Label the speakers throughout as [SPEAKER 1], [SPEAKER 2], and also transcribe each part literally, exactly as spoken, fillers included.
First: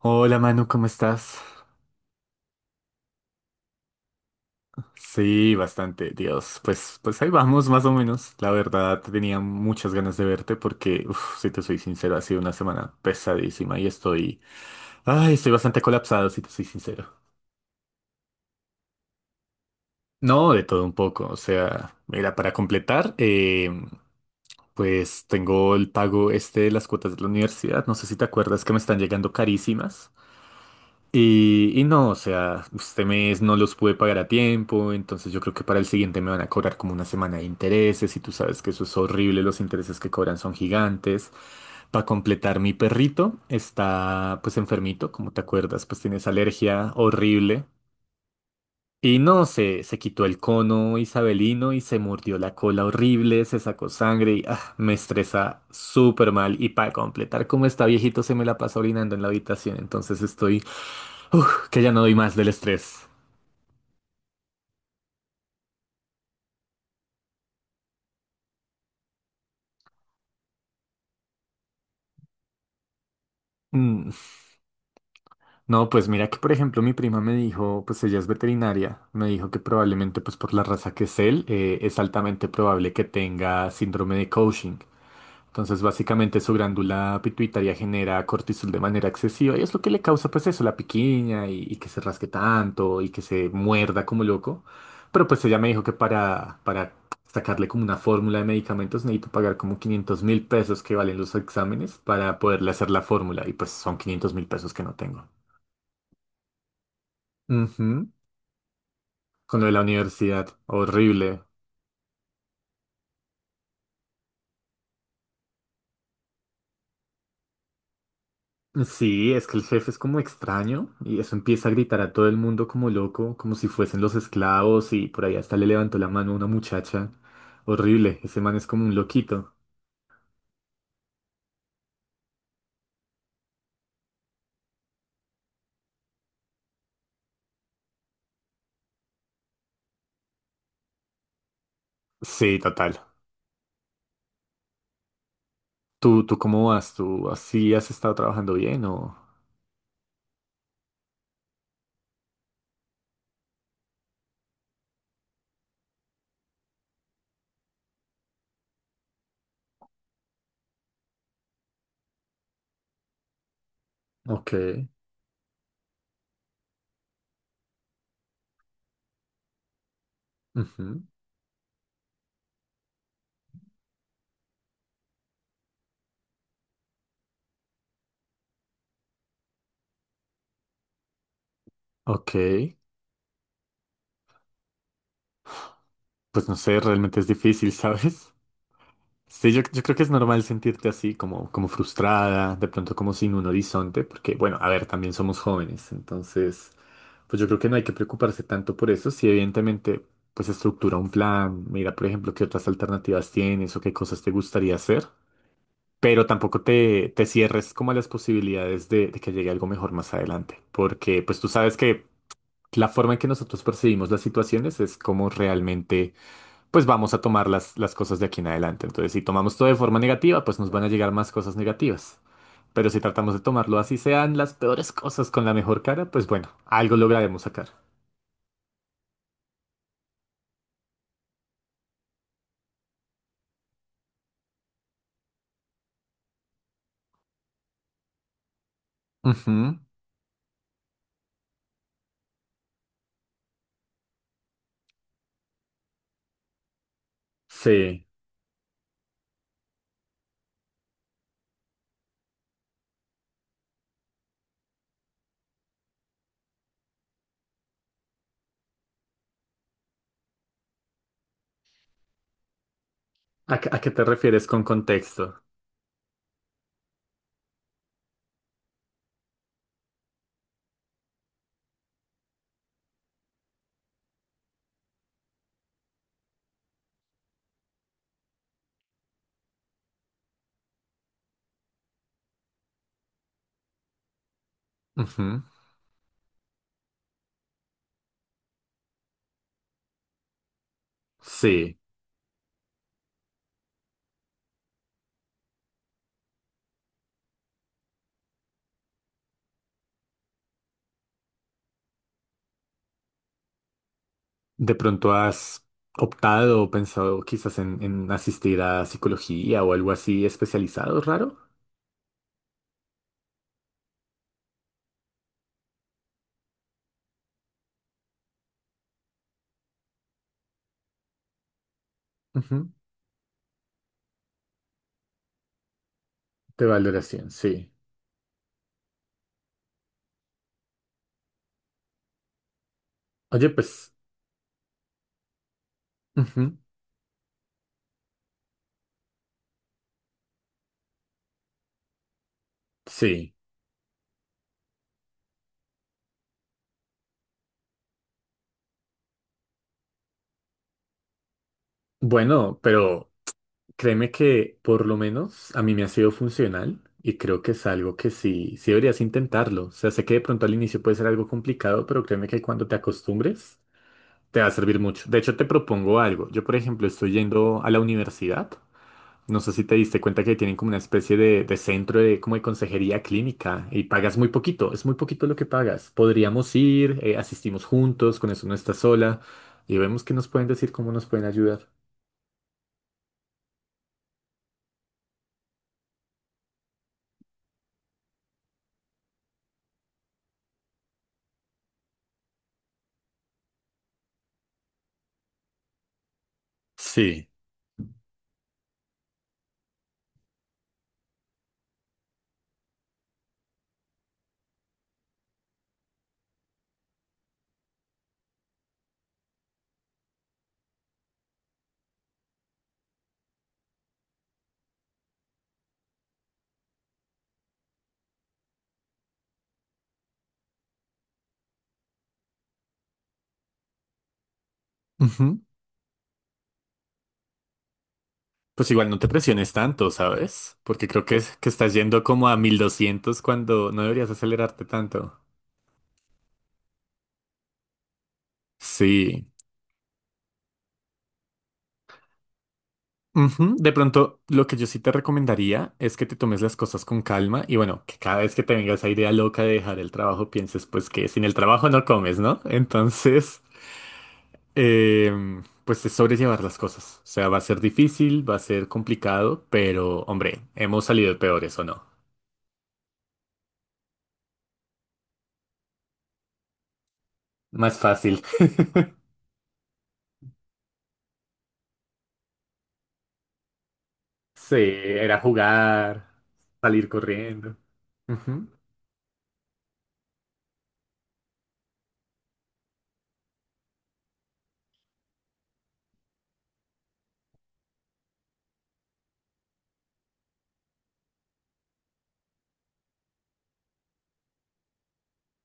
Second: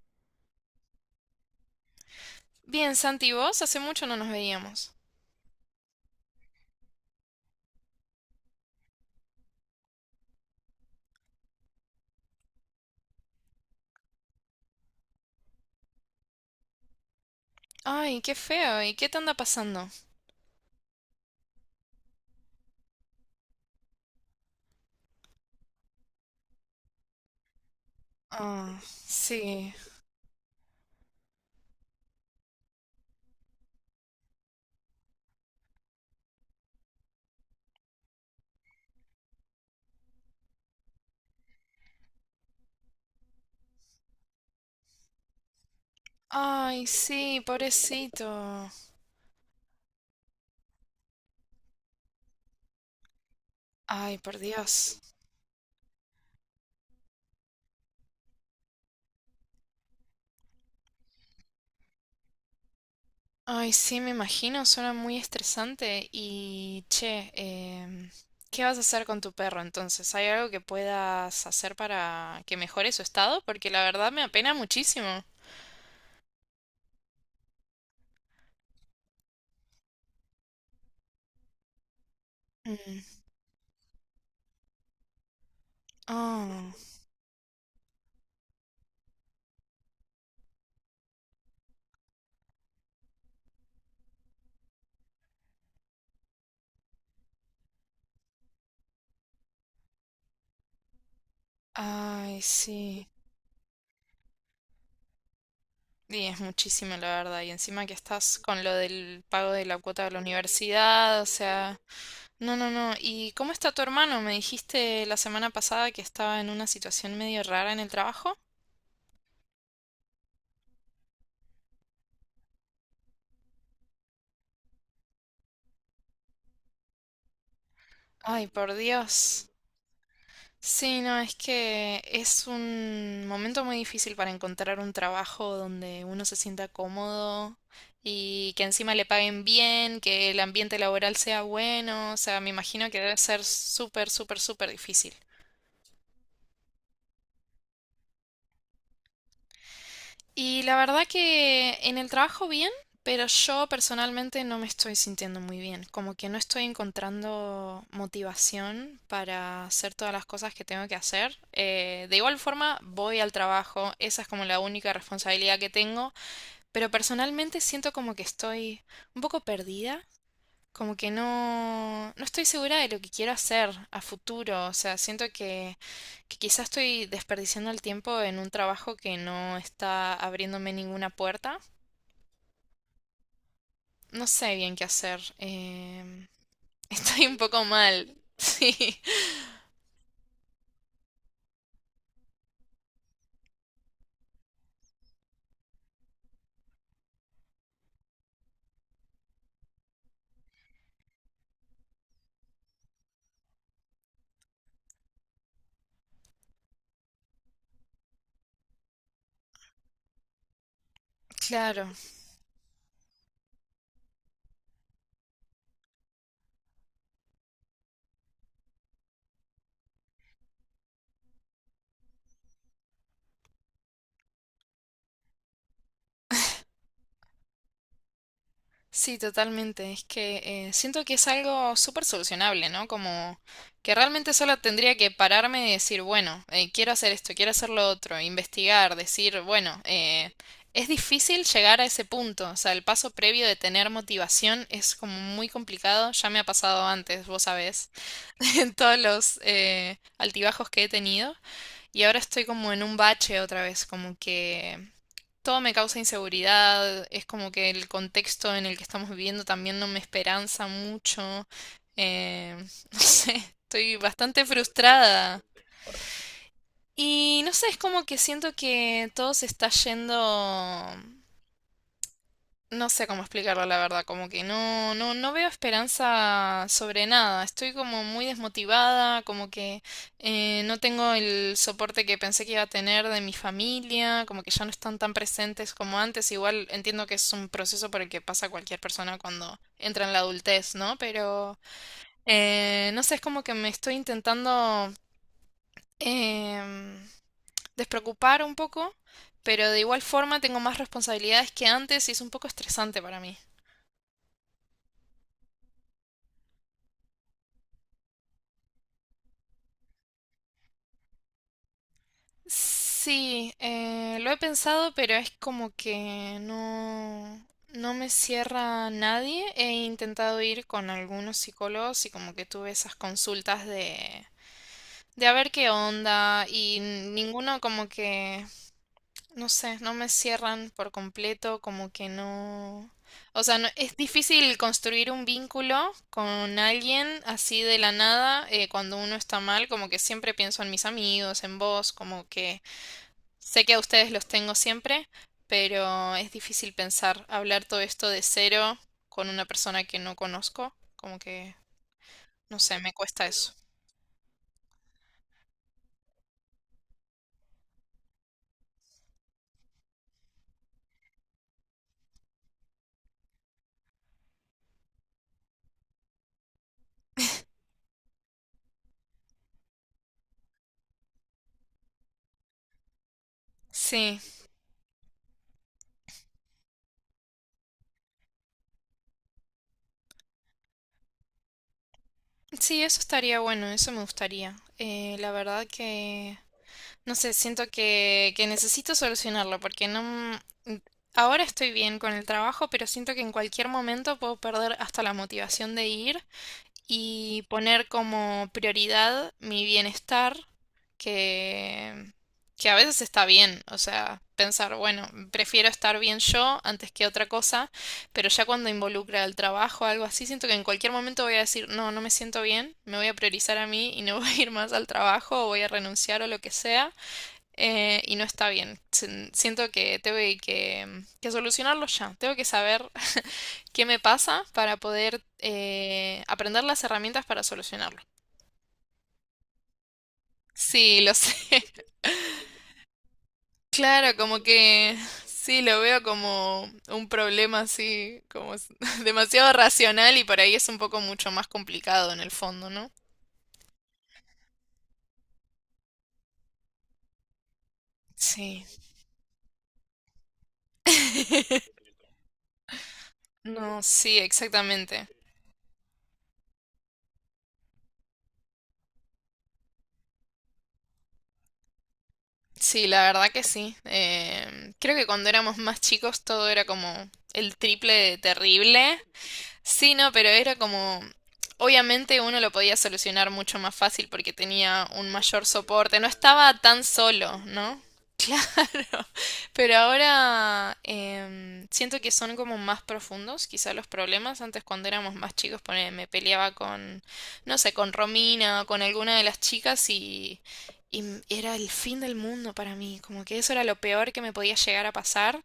[SPEAKER 1] Hola Manu, ¿cómo estás?
[SPEAKER 2] Bien, Santi, ¿y vos? Hace mucho no nos veíamos.
[SPEAKER 1] Sí, bastante, Dios. Pues, pues ahí vamos, más o menos. La verdad, tenía muchas ganas de verte porque, uf, si te soy sincero, ha sido una semana pesadísima y estoy, ay, estoy bastante colapsado, si te soy sincero.
[SPEAKER 2] Ay, qué feo. ¿Y qué te anda pasando?
[SPEAKER 1] No, de todo un poco. O sea, mira, para completar, eh, pues tengo el pago este de las cuotas de la universidad. No sé si te acuerdas que me
[SPEAKER 2] Ah,
[SPEAKER 1] están llegando
[SPEAKER 2] sí.
[SPEAKER 1] carísimas. Y, y no, o sea, este mes no los pude pagar a tiempo, entonces yo creo que para el siguiente me van a cobrar como una semana de intereses y tú sabes que eso es horrible, los intereses que cobran son gigantes. Para completar, mi perrito está pues enfermito, como te acuerdas, pues tiene esa
[SPEAKER 2] Ay,
[SPEAKER 1] alergia
[SPEAKER 2] sí,
[SPEAKER 1] horrible.
[SPEAKER 2] pobrecito.
[SPEAKER 1] Y no, se, se quitó el cono isabelino y se mordió la cola horrible, se sacó
[SPEAKER 2] Ay,
[SPEAKER 1] sangre
[SPEAKER 2] por
[SPEAKER 1] y ah, me
[SPEAKER 2] Dios.
[SPEAKER 1] estresa súper mal. Y para completar, como está viejito, se me la pasa orinando en la habitación, entonces estoy. Uf, que ya no doy más del estrés.
[SPEAKER 2] Ay, sí, me imagino, suena muy estresante. Y, che, em, ¿qué vas a hacer con tu perro entonces? ¿Hay algo que puedas hacer para que mejore su estado? Porque la
[SPEAKER 1] Mm.
[SPEAKER 2] verdad me apena muchísimo.
[SPEAKER 1] No, pues mira que por ejemplo mi prima me dijo, pues ella es veterinaria, me dijo que probablemente pues por la raza que es él, eh, es altamente probable que
[SPEAKER 2] Mm.
[SPEAKER 1] tenga síndrome de Cushing. Entonces, básicamente
[SPEAKER 2] Ah,
[SPEAKER 1] su glándula pituitaria genera cortisol de manera excesiva y es lo que le causa, pues eso, la piquiña y, y que se rasque tanto y que se muerda como loco. Pero pues ella me dijo que para, para sacarle como una fórmula de medicamentos necesito pagar como quinientos mil pesos que valen los exámenes para
[SPEAKER 2] ay,
[SPEAKER 1] poderle hacer la
[SPEAKER 2] sí.
[SPEAKER 1] fórmula y pues son quinientos mil pesos que no tengo.
[SPEAKER 2] Y es muchísimo, la verdad. Y encima que
[SPEAKER 1] Ujú.
[SPEAKER 2] estás con lo del pago
[SPEAKER 1] Con
[SPEAKER 2] de
[SPEAKER 1] lo de
[SPEAKER 2] la
[SPEAKER 1] la
[SPEAKER 2] cuota de la
[SPEAKER 1] universidad,
[SPEAKER 2] universidad, o
[SPEAKER 1] horrible.
[SPEAKER 2] sea, no, no, no. ¿Y cómo está tu hermano? Me dijiste la semana pasada que estaba en una situación medio rara en el trabajo.
[SPEAKER 1] Sí, es que el jefe es como extraño y eso empieza a gritar a todo el mundo como loco, como si fuesen los esclavos y por ahí hasta le levantó la mano a una muchacha. Horrible, ese
[SPEAKER 2] Ay,
[SPEAKER 1] man es
[SPEAKER 2] por
[SPEAKER 1] como un
[SPEAKER 2] Dios.
[SPEAKER 1] loquito.
[SPEAKER 2] Sí, no, es que es un momento muy difícil para encontrar un trabajo donde uno se sienta cómodo y que encima le paguen bien, que el ambiente laboral sea bueno. O sea, me
[SPEAKER 1] Sí,
[SPEAKER 2] imagino que
[SPEAKER 1] total.
[SPEAKER 2] debe ser súper, súper, súper difícil.
[SPEAKER 1] ¿Tú, tú cómo vas? ¿Tú así has estado trabajando bien o...?
[SPEAKER 2] Y la verdad que en el trabajo bien, pero yo personalmente no me estoy sintiendo muy bien, como que no estoy encontrando motivación para hacer todas las cosas que tengo que hacer. Eh, de igual forma, voy al trabajo, esa es como
[SPEAKER 1] Ok.
[SPEAKER 2] la única responsabilidad que tengo, pero personalmente siento como que estoy un poco perdida, como
[SPEAKER 1] Ujú.
[SPEAKER 2] que no, no estoy segura de lo que quiero hacer a futuro. O sea, siento que, que quizás estoy desperdiciando el tiempo en un trabajo que no está abriéndome ninguna puerta.
[SPEAKER 1] Ok.
[SPEAKER 2] No sé bien qué hacer. Em,
[SPEAKER 1] Pues no sé, realmente es
[SPEAKER 2] estoy un poco
[SPEAKER 1] difícil,
[SPEAKER 2] mal.
[SPEAKER 1] ¿sabes?
[SPEAKER 2] Sí,
[SPEAKER 1] Sí, yo, yo creo que es normal sentirte así, como, como frustrada, de pronto como sin un horizonte, porque, bueno, a ver, también somos jóvenes, entonces, pues yo creo que no hay que preocuparse tanto por eso, si evidentemente, pues estructura un plan, mira, por ejemplo, qué otras alternativas tienes o qué cosas te gustaría hacer, pero tampoco te, te cierres como a las posibilidades de, de que llegue algo mejor más adelante, porque pues tú sabes
[SPEAKER 2] claro.
[SPEAKER 1] que la forma en que nosotros percibimos las situaciones es como realmente pues vamos a tomar las, las cosas de aquí en adelante. Entonces, si tomamos todo de forma negativa, pues nos van a llegar más cosas negativas. Pero si tratamos de tomarlo así sean las peores cosas con la mejor cara, pues bueno, algo lograremos sacar.
[SPEAKER 2] Sí, totalmente. Es que eh, siento que es algo súper solucionable, ¿no? Como que realmente solo tendría que pararme y decir, bueno, eh, quiero hacer esto, quiero hacer lo otro, investigar, decir,
[SPEAKER 1] Ujú.
[SPEAKER 2] bueno, eh, es difícil llegar a ese punto. O sea, el paso previo de tener motivación es como muy complicado. Ya me ha pasado antes, vos sabés,
[SPEAKER 1] Sí.
[SPEAKER 2] en todos los eh, altibajos que he tenido. Y ahora estoy como en un bache otra vez, como que todo me causa inseguridad, es como que el contexto en el que estamos viviendo también no me esperanza mucho. eh, no sé,
[SPEAKER 1] ¿A, qué a qué
[SPEAKER 2] estoy
[SPEAKER 1] te
[SPEAKER 2] bastante
[SPEAKER 1] refieres con contexto?
[SPEAKER 2] frustrada. Y no sé, es como que siento que todo se está yendo, no sé cómo explicarlo, la verdad, como que no, no, no veo esperanza sobre nada. Estoy como muy desmotivada, como que eh, no tengo el soporte que pensé que iba a tener de mi familia, como que ya no están tan
[SPEAKER 1] Ujú.
[SPEAKER 2] presentes como antes. Igual entiendo que es un proceso por el que pasa cualquier persona cuando entra en la adultez, ¿no? Pero
[SPEAKER 1] Sí.
[SPEAKER 2] eh, no sé, es como que me estoy intentando em, despreocupar un poco, pero de igual forma tengo más responsabilidades que antes y es un poco estresante para mí.
[SPEAKER 1] ¿De pronto has optado o pensado quizás en, en asistir a psicología o algo así especializado, raro?
[SPEAKER 2] Sí, eh, lo he pensado, pero es como que no, no me cierra nadie. He intentado ir con algunos psicólogos y como que tuve
[SPEAKER 1] Ujú.
[SPEAKER 2] esas consultas de, de a ver qué onda
[SPEAKER 1] De
[SPEAKER 2] y
[SPEAKER 1] valoración,
[SPEAKER 2] ninguno
[SPEAKER 1] sí.
[SPEAKER 2] como que, no sé, no me cierran por completo, como que no... O
[SPEAKER 1] Oye,
[SPEAKER 2] sea, no-
[SPEAKER 1] pues,
[SPEAKER 2] es difícil construir un vínculo
[SPEAKER 1] ujú.
[SPEAKER 2] con alguien así de la nada eh, cuando uno está mal, como que siempre pienso en mis amigos, en vos, como que...
[SPEAKER 1] Sí.
[SPEAKER 2] Sé que a ustedes los tengo siempre, pero es difícil pensar, hablar todo esto de cero con una persona que no conozco, como que,
[SPEAKER 1] Bueno,
[SPEAKER 2] no sé, me
[SPEAKER 1] pero...
[SPEAKER 2] cuesta eso.
[SPEAKER 1] Créeme que por lo menos a mí me ha sido funcional y creo que es algo que sí, sí deberías intentarlo. O sea, sé que de pronto al inicio puede ser algo complicado, pero créeme que cuando te acostumbres te va a servir mucho. De hecho, te propongo algo. Yo, por ejemplo, estoy yendo a la universidad. No sé si te diste cuenta que tienen como una especie de, de centro de, como de consejería clínica y pagas
[SPEAKER 2] Sí,
[SPEAKER 1] muy poquito, es muy poquito lo que pagas. Podríamos ir, eh, asistimos juntos, con eso no estás sola y vemos qué nos pueden decir, cómo nos pueden ayudar.
[SPEAKER 2] sí, eso estaría bueno, eso me gustaría. Eh, la verdad que, no sé, siento que, que necesito solucionarlo porque no... m- Ahora estoy bien con el trabajo, pero siento que en cualquier momento puedo perder hasta la motivación de ir
[SPEAKER 1] Sí.
[SPEAKER 2] y poner como prioridad mi bienestar, que, que a veces está bien, o sea, pensar, bueno, prefiero estar bien yo antes que otra cosa, pero ya cuando involucra el trabajo o algo así, siento que en cualquier momento voy a decir, no, no me siento bien, me voy a priorizar a mí y no voy a ir más al trabajo o voy a renunciar o lo que sea, eh, y no está bien. Siento que tengo que que solucionarlo ya, tengo que saber qué me pasa para poder eh, aprender las herramientas para solucionarlo.
[SPEAKER 1] Pues igual no te presiones tanto, ¿sabes? Porque
[SPEAKER 2] Sí,
[SPEAKER 1] creo
[SPEAKER 2] lo
[SPEAKER 1] que,
[SPEAKER 2] sé.
[SPEAKER 1] es- que estás yendo como a mil doscientos cuando no deberías
[SPEAKER 2] Claro, como
[SPEAKER 1] acelerarte
[SPEAKER 2] que
[SPEAKER 1] tanto.
[SPEAKER 2] sí, lo veo como un problema así, como es
[SPEAKER 1] Sí.
[SPEAKER 2] demasiado racional y por ahí es un poco mucho más complicado en el fondo, ¿no?
[SPEAKER 1] Ujú. De pronto, lo que yo sí te recomendaría es que te tomes las cosas con calma y bueno, que cada vez que te
[SPEAKER 2] Sí.
[SPEAKER 1] venga esa idea loca de dejar el trabajo, pienses pues que sin el trabajo no comes, ¿no? Entonces,
[SPEAKER 2] No, sí, exactamente.
[SPEAKER 1] em, pues es sobrellevar las cosas. O sea, va a ser difícil, va a ser complicado, pero hombre, hemos salido peores, ¿o no?
[SPEAKER 2] Sí, la verdad que sí. Eh, creo que cuando éramos más chicos todo era como el
[SPEAKER 1] Más
[SPEAKER 2] triple de
[SPEAKER 1] fácil.
[SPEAKER 2] terrible. Sí, no, pero era como, obviamente uno lo podía solucionar mucho más fácil porque
[SPEAKER 1] Sí,
[SPEAKER 2] tenía un
[SPEAKER 1] era
[SPEAKER 2] mayor soporte, no
[SPEAKER 1] jugar,
[SPEAKER 2] estaba tan
[SPEAKER 1] salir
[SPEAKER 2] solo,
[SPEAKER 1] corriendo.
[SPEAKER 2] ¿no?
[SPEAKER 1] Ujú.
[SPEAKER 2] Pero ahora em, siento que son como más profundos, quizá los problemas. Antes cuando éramos más chicos, pone- me peleaba con, no sé, con Romina o con alguna de las chicas y, y m- era el fin del mundo para mí, como que eso era lo peor que me podía llegar a pasar.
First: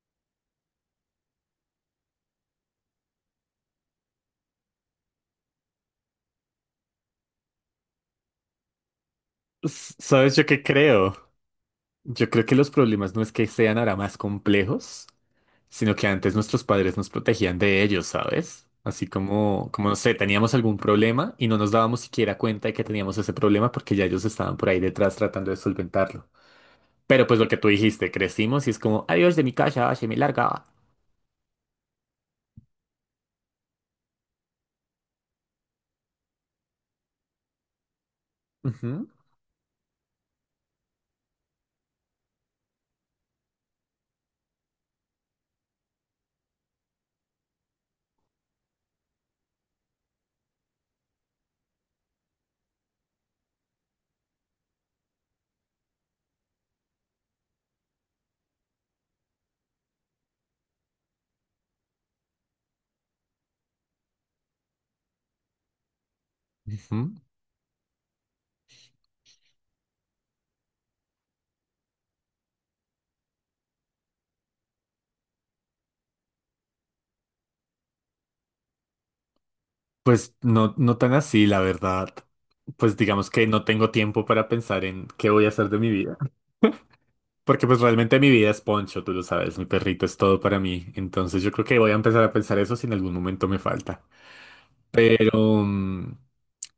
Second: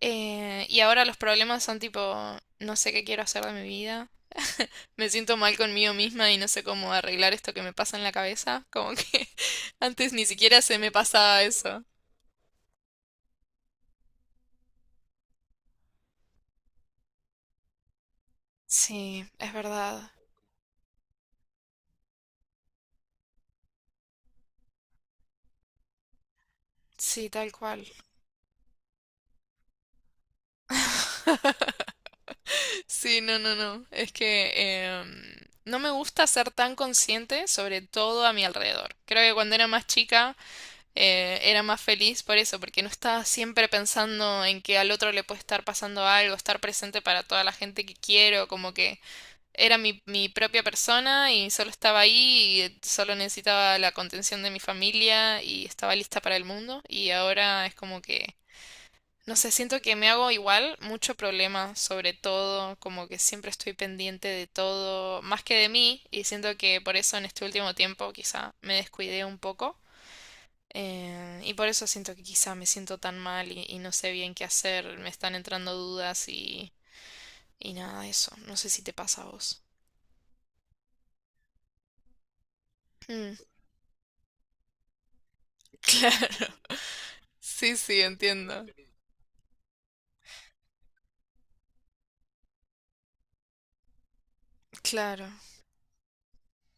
[SPEAKER 2] Eh, y ahora los problemas son tipo, no sé qué quiero hacer de mi vida. Me siento mal conmigo misma y no sé cómo arreglar esto que me pasa en la cabeza. Como que
[SPEAKER 1] S-
[SPEAKER 2] antes ni
[SPEAKER 1] ¿Sabes yo qué
[SPEAKER 2] siquiera se me
[SPEAKER 1] creo?
[SPEAKER 2] pasaba eso.
[SPEAKER 1] Yo creo que los problemas no es que sean ahora más complejos, sino que antes nuestros padres nos protegían de ellos, ¿sabes? Así
[SPEAKER 2] Sí, es
[SPEAKER 1] como, como no
[SPEAKER 2] verdad.
[SPEAKER 1] sé, teníamos algún problema y no nos dábamos siquiera cuenta de que teníamos ese problema porque ya ellos estaban por ahí detrás tratando de solventarlo. Pero
[SPEAKER 2] Sí,
[SPEAKER 1] pues lo
[SPEAKER 2] tal
[SPEAKER 1] que tú
[SPEAKER 2] cual.
[SPEAKER 1] dijiste, crecimos y es como, adiós de mi casa, se me larga.
[SPEAKER 2] Sí, no, no, no. Es que em, no me gusta ser tan consciente sobre todo a mi alrededor.
[SPEAKER 1] Ujú,
[SPEAKER 2] Creo que cuando era más chica eh, era más feliz por eso, porque no estaba siempre pensando en que al otro le puede estar pasando algo, estar presente para toda la gente que quiero, como que era mi, mi propia persona y solo estaba ahí y solo necesitaba la contención de mi familia y estaba lista para el mundo. Y ahora es como que, no sé, siento que me hago igual mucho problema sobre todo, como que siempre estoy pendiente de todo, más que de mí, y siento que por
[SPEAKER 1] ujú.
[SPEAKER 2] eso en este último tiempo quizá me descuidé un poco. Eh, y por eso siento que quizá me siento tan mal y, y no sé bien qué hacer, me están entrando dudas y, y nada, eso. No sé si te pasa a vos.
[SPEAKER 1] Pues no, no tan así, la verdad. Pues digamos
[SPEAKER 2] Mm,
[SPEAKER 1] que no tengo tiempo para pensar en qué voy a hacer de mi vida.
[SPEAKER 2] claro.
[SPEAKER 1] Porque
[SPEAKER 2] Sí,
[SPEAKER 1] pues
[SPEAKER 2] sí,
[SPEAKER 1] realmente mi vida es
[SPEAKER 2] entiendo.
[SPEAKER 1] Poncho, tú lo sabes, mi perrito es todo para mí. Entonces yo creo que voy a empezar a pensar eso si en algún momento me falta.
[SPEAKER 2] Claro,
[SPEAKER 1] Pero, mm,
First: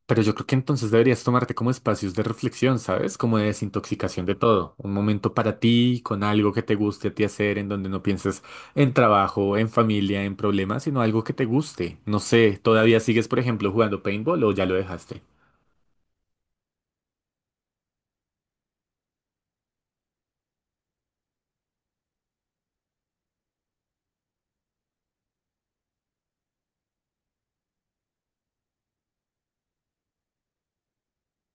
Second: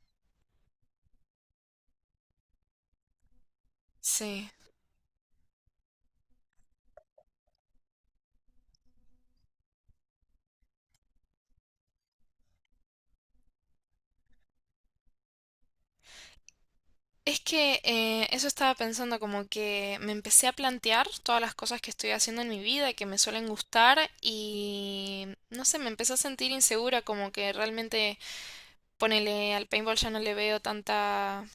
[SPEAKER 1] pero yo creo que entonces deberías tomarte como espacios de reflexión, ¿sabes? Como de desintoxicación de
[SPEAKER 2] sí.
[SPEAKER 1] todo. Un momento para ti, con algo que te guste a ti hacer, en donde no pienses en trabajo, en familia, en problemas, sino algo que te guste. No sé, ¿todavía sigues, por ejemplo, jugando paintball o ya lo dejaste?
[SPEAKER 2] Es que eh, eso estaba pensando, como que me empecé a plantear todas las cosas que estoy haciendo en mi vida que me suelen gustar y no sé, me empecé a sentir insegura, como que realmente, ponele, al paintball ya no le veo tanta,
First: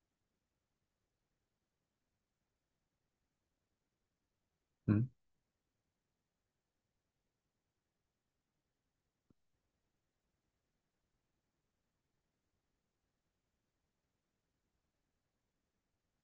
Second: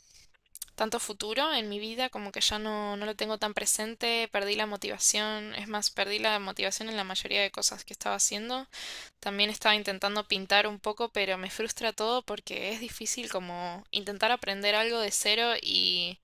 [SPEAKER 2] tanto futuro en mi vida, como que ya no, no lo tengo tan presente, perdí la
[SPEAKER 1] Mm.
[SPEAKER 2] motivación, es más, perdí la motivación en la mayoría de cosas que estaba haciendo. También estaba intentando pintar un poco, pero me frustra todo porque es difícil como intentar aprender algo de cero y,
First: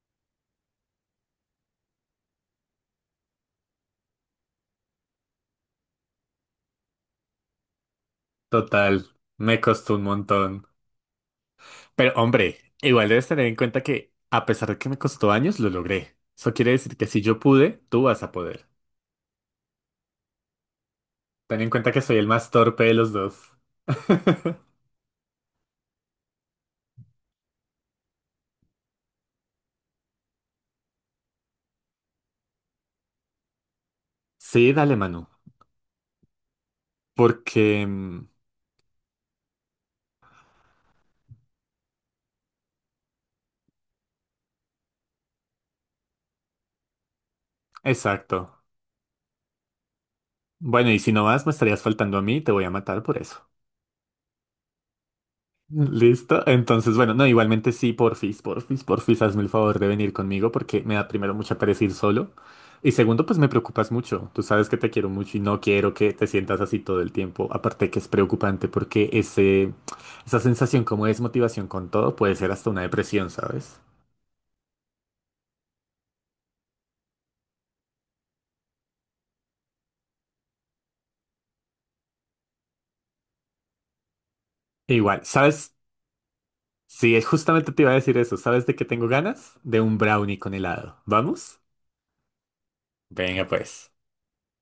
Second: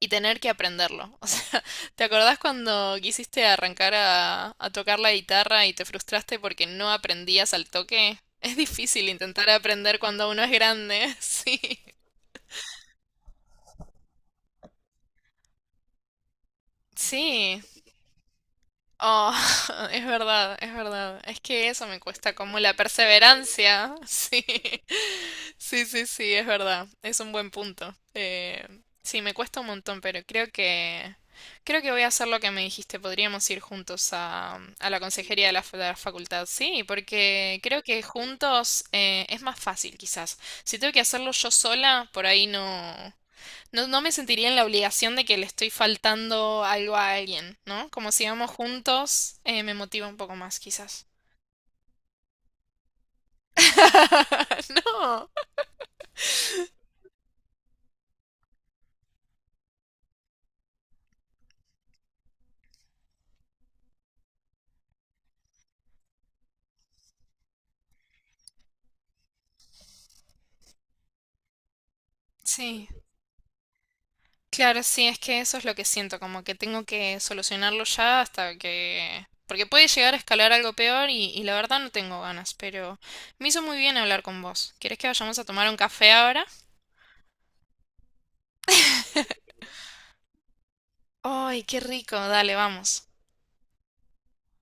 [SPEAKER 2] y tener que aprenderlo. O sea, ¿te acordás cuando quisiste arrancar a, a tocar la guitarra y te frustraste porque no aprendías al toque? Es
[SPEAKER 1] Total,
[SPEAKER 2] difícil intentar
[SPEAKER 1] me costó
[SPEAKER 2] aprender
[SPEAKER 1] un
[SPEAKER 2] cuando uno es
[SPEAKER 1] montón.
[SPEAKER 2] grande. Sí.
[SPEAKER 1] Pero hombre, igual debes tener en cuenta que a pesar de que me costó años, lo logré. Eso quiere decir que si yo
[SPEAKER 2] Sí,
[SPEAKER 1] pude, tú vas a poder.
[SPEAKER 2] Oh, es verdad, es verdad. Es
[SPEAKER 1] Ten en
[SPEAKER 2] que eso
[SPEAKER 1] cuenta que
[SPEAKER 2] me
[SPEAKER 1] soy el
[SPEAKER 2] cuesta
[SPEAKER 1] más
[SPEAKER 2] como la
[SPEAKER 1] torpe de los dos.
[SPEAKER 2] perseverancia. Sí, sí, sí, sí, es verdad. Es un buen punto. Eh, sí, me cuesta un montón, pero creo que creo que voy a hacer lo que me dijiste. Podríamos ir juntos a,
[SPEAKER 1] Sí,
[SPEAKER 2] a
[SPEAKER 1] dale,
[SPEAKER 2] la
[SPEAKER 1] Manu.
[SPEAKER 2] consejería de la, fa- de la facultad. Sí, porque creo
[SPEAKER 1] Porque...
[SPEAKER 2] que
[SPEAKER 1] mm,
[SPEAKER 2] juntos eh, es más fácil, quizás. Si tengo que hacerlo yo sola, por ahí no. No, no me sentiría en la obligación de que le estoy faltando algo a alguien, ¿no? Como si
[SPEAKER 1] Exacto.
[SPEAKER 2] vamos juntos, eh, me motiva un poco más,
[SPEAKER 1] Bueno, y
[SPEAKER 2] quizás.
[SPEAKER 1] si no vas, me estarías faltando a mí, te voy a matar por eso.
[SPEAKER 2] No.
[SPEAKER 1] ¿Listo? Entonces, bueno, no, igualmente sí, porfis, porfis, porfis, hazme el favor de venir conmigo porque me da primero mucha pereza ir solo. Y segundo, pues me preocupas mucho. Tú sabes que te quiero mucho y no quiero que te sientas así todo el tiempo. Aparte que es preocupante porque ese, esa sensación como de desmotivación con todo puede ser hasta una
[SPEAKER 2] Sí.
[SPEAKER 1] depresión, ¿sabes?
[SPEAKER 2] Claro, sí, es que eso es lo que siento, como que tengo que solucionarlo ya hasta que... Porque puede llegar a escalar algo peor y, y la verdad no tengo ganas, pero me hizo muy bien hablar con vos.
[SPEAKER 1] E
[SPEAKER 2] ¿Querés que
[SPEAKER 1] igual,
[SPEAKER 2] vayamos a tomar
[SPEAKER 1] ¿sabes?
[SPEAKER 2] un café ahora?
[SPEAKER 1] Sí, justamente te iba a decir eso. ¿Sabes de qué tengo ganas? De un brownie con helado. ¿Vamos?
[SPEAKER 2] ¡Ay, qué rico! Dale, vamos.
[SPEAKER 1] Venga, pues.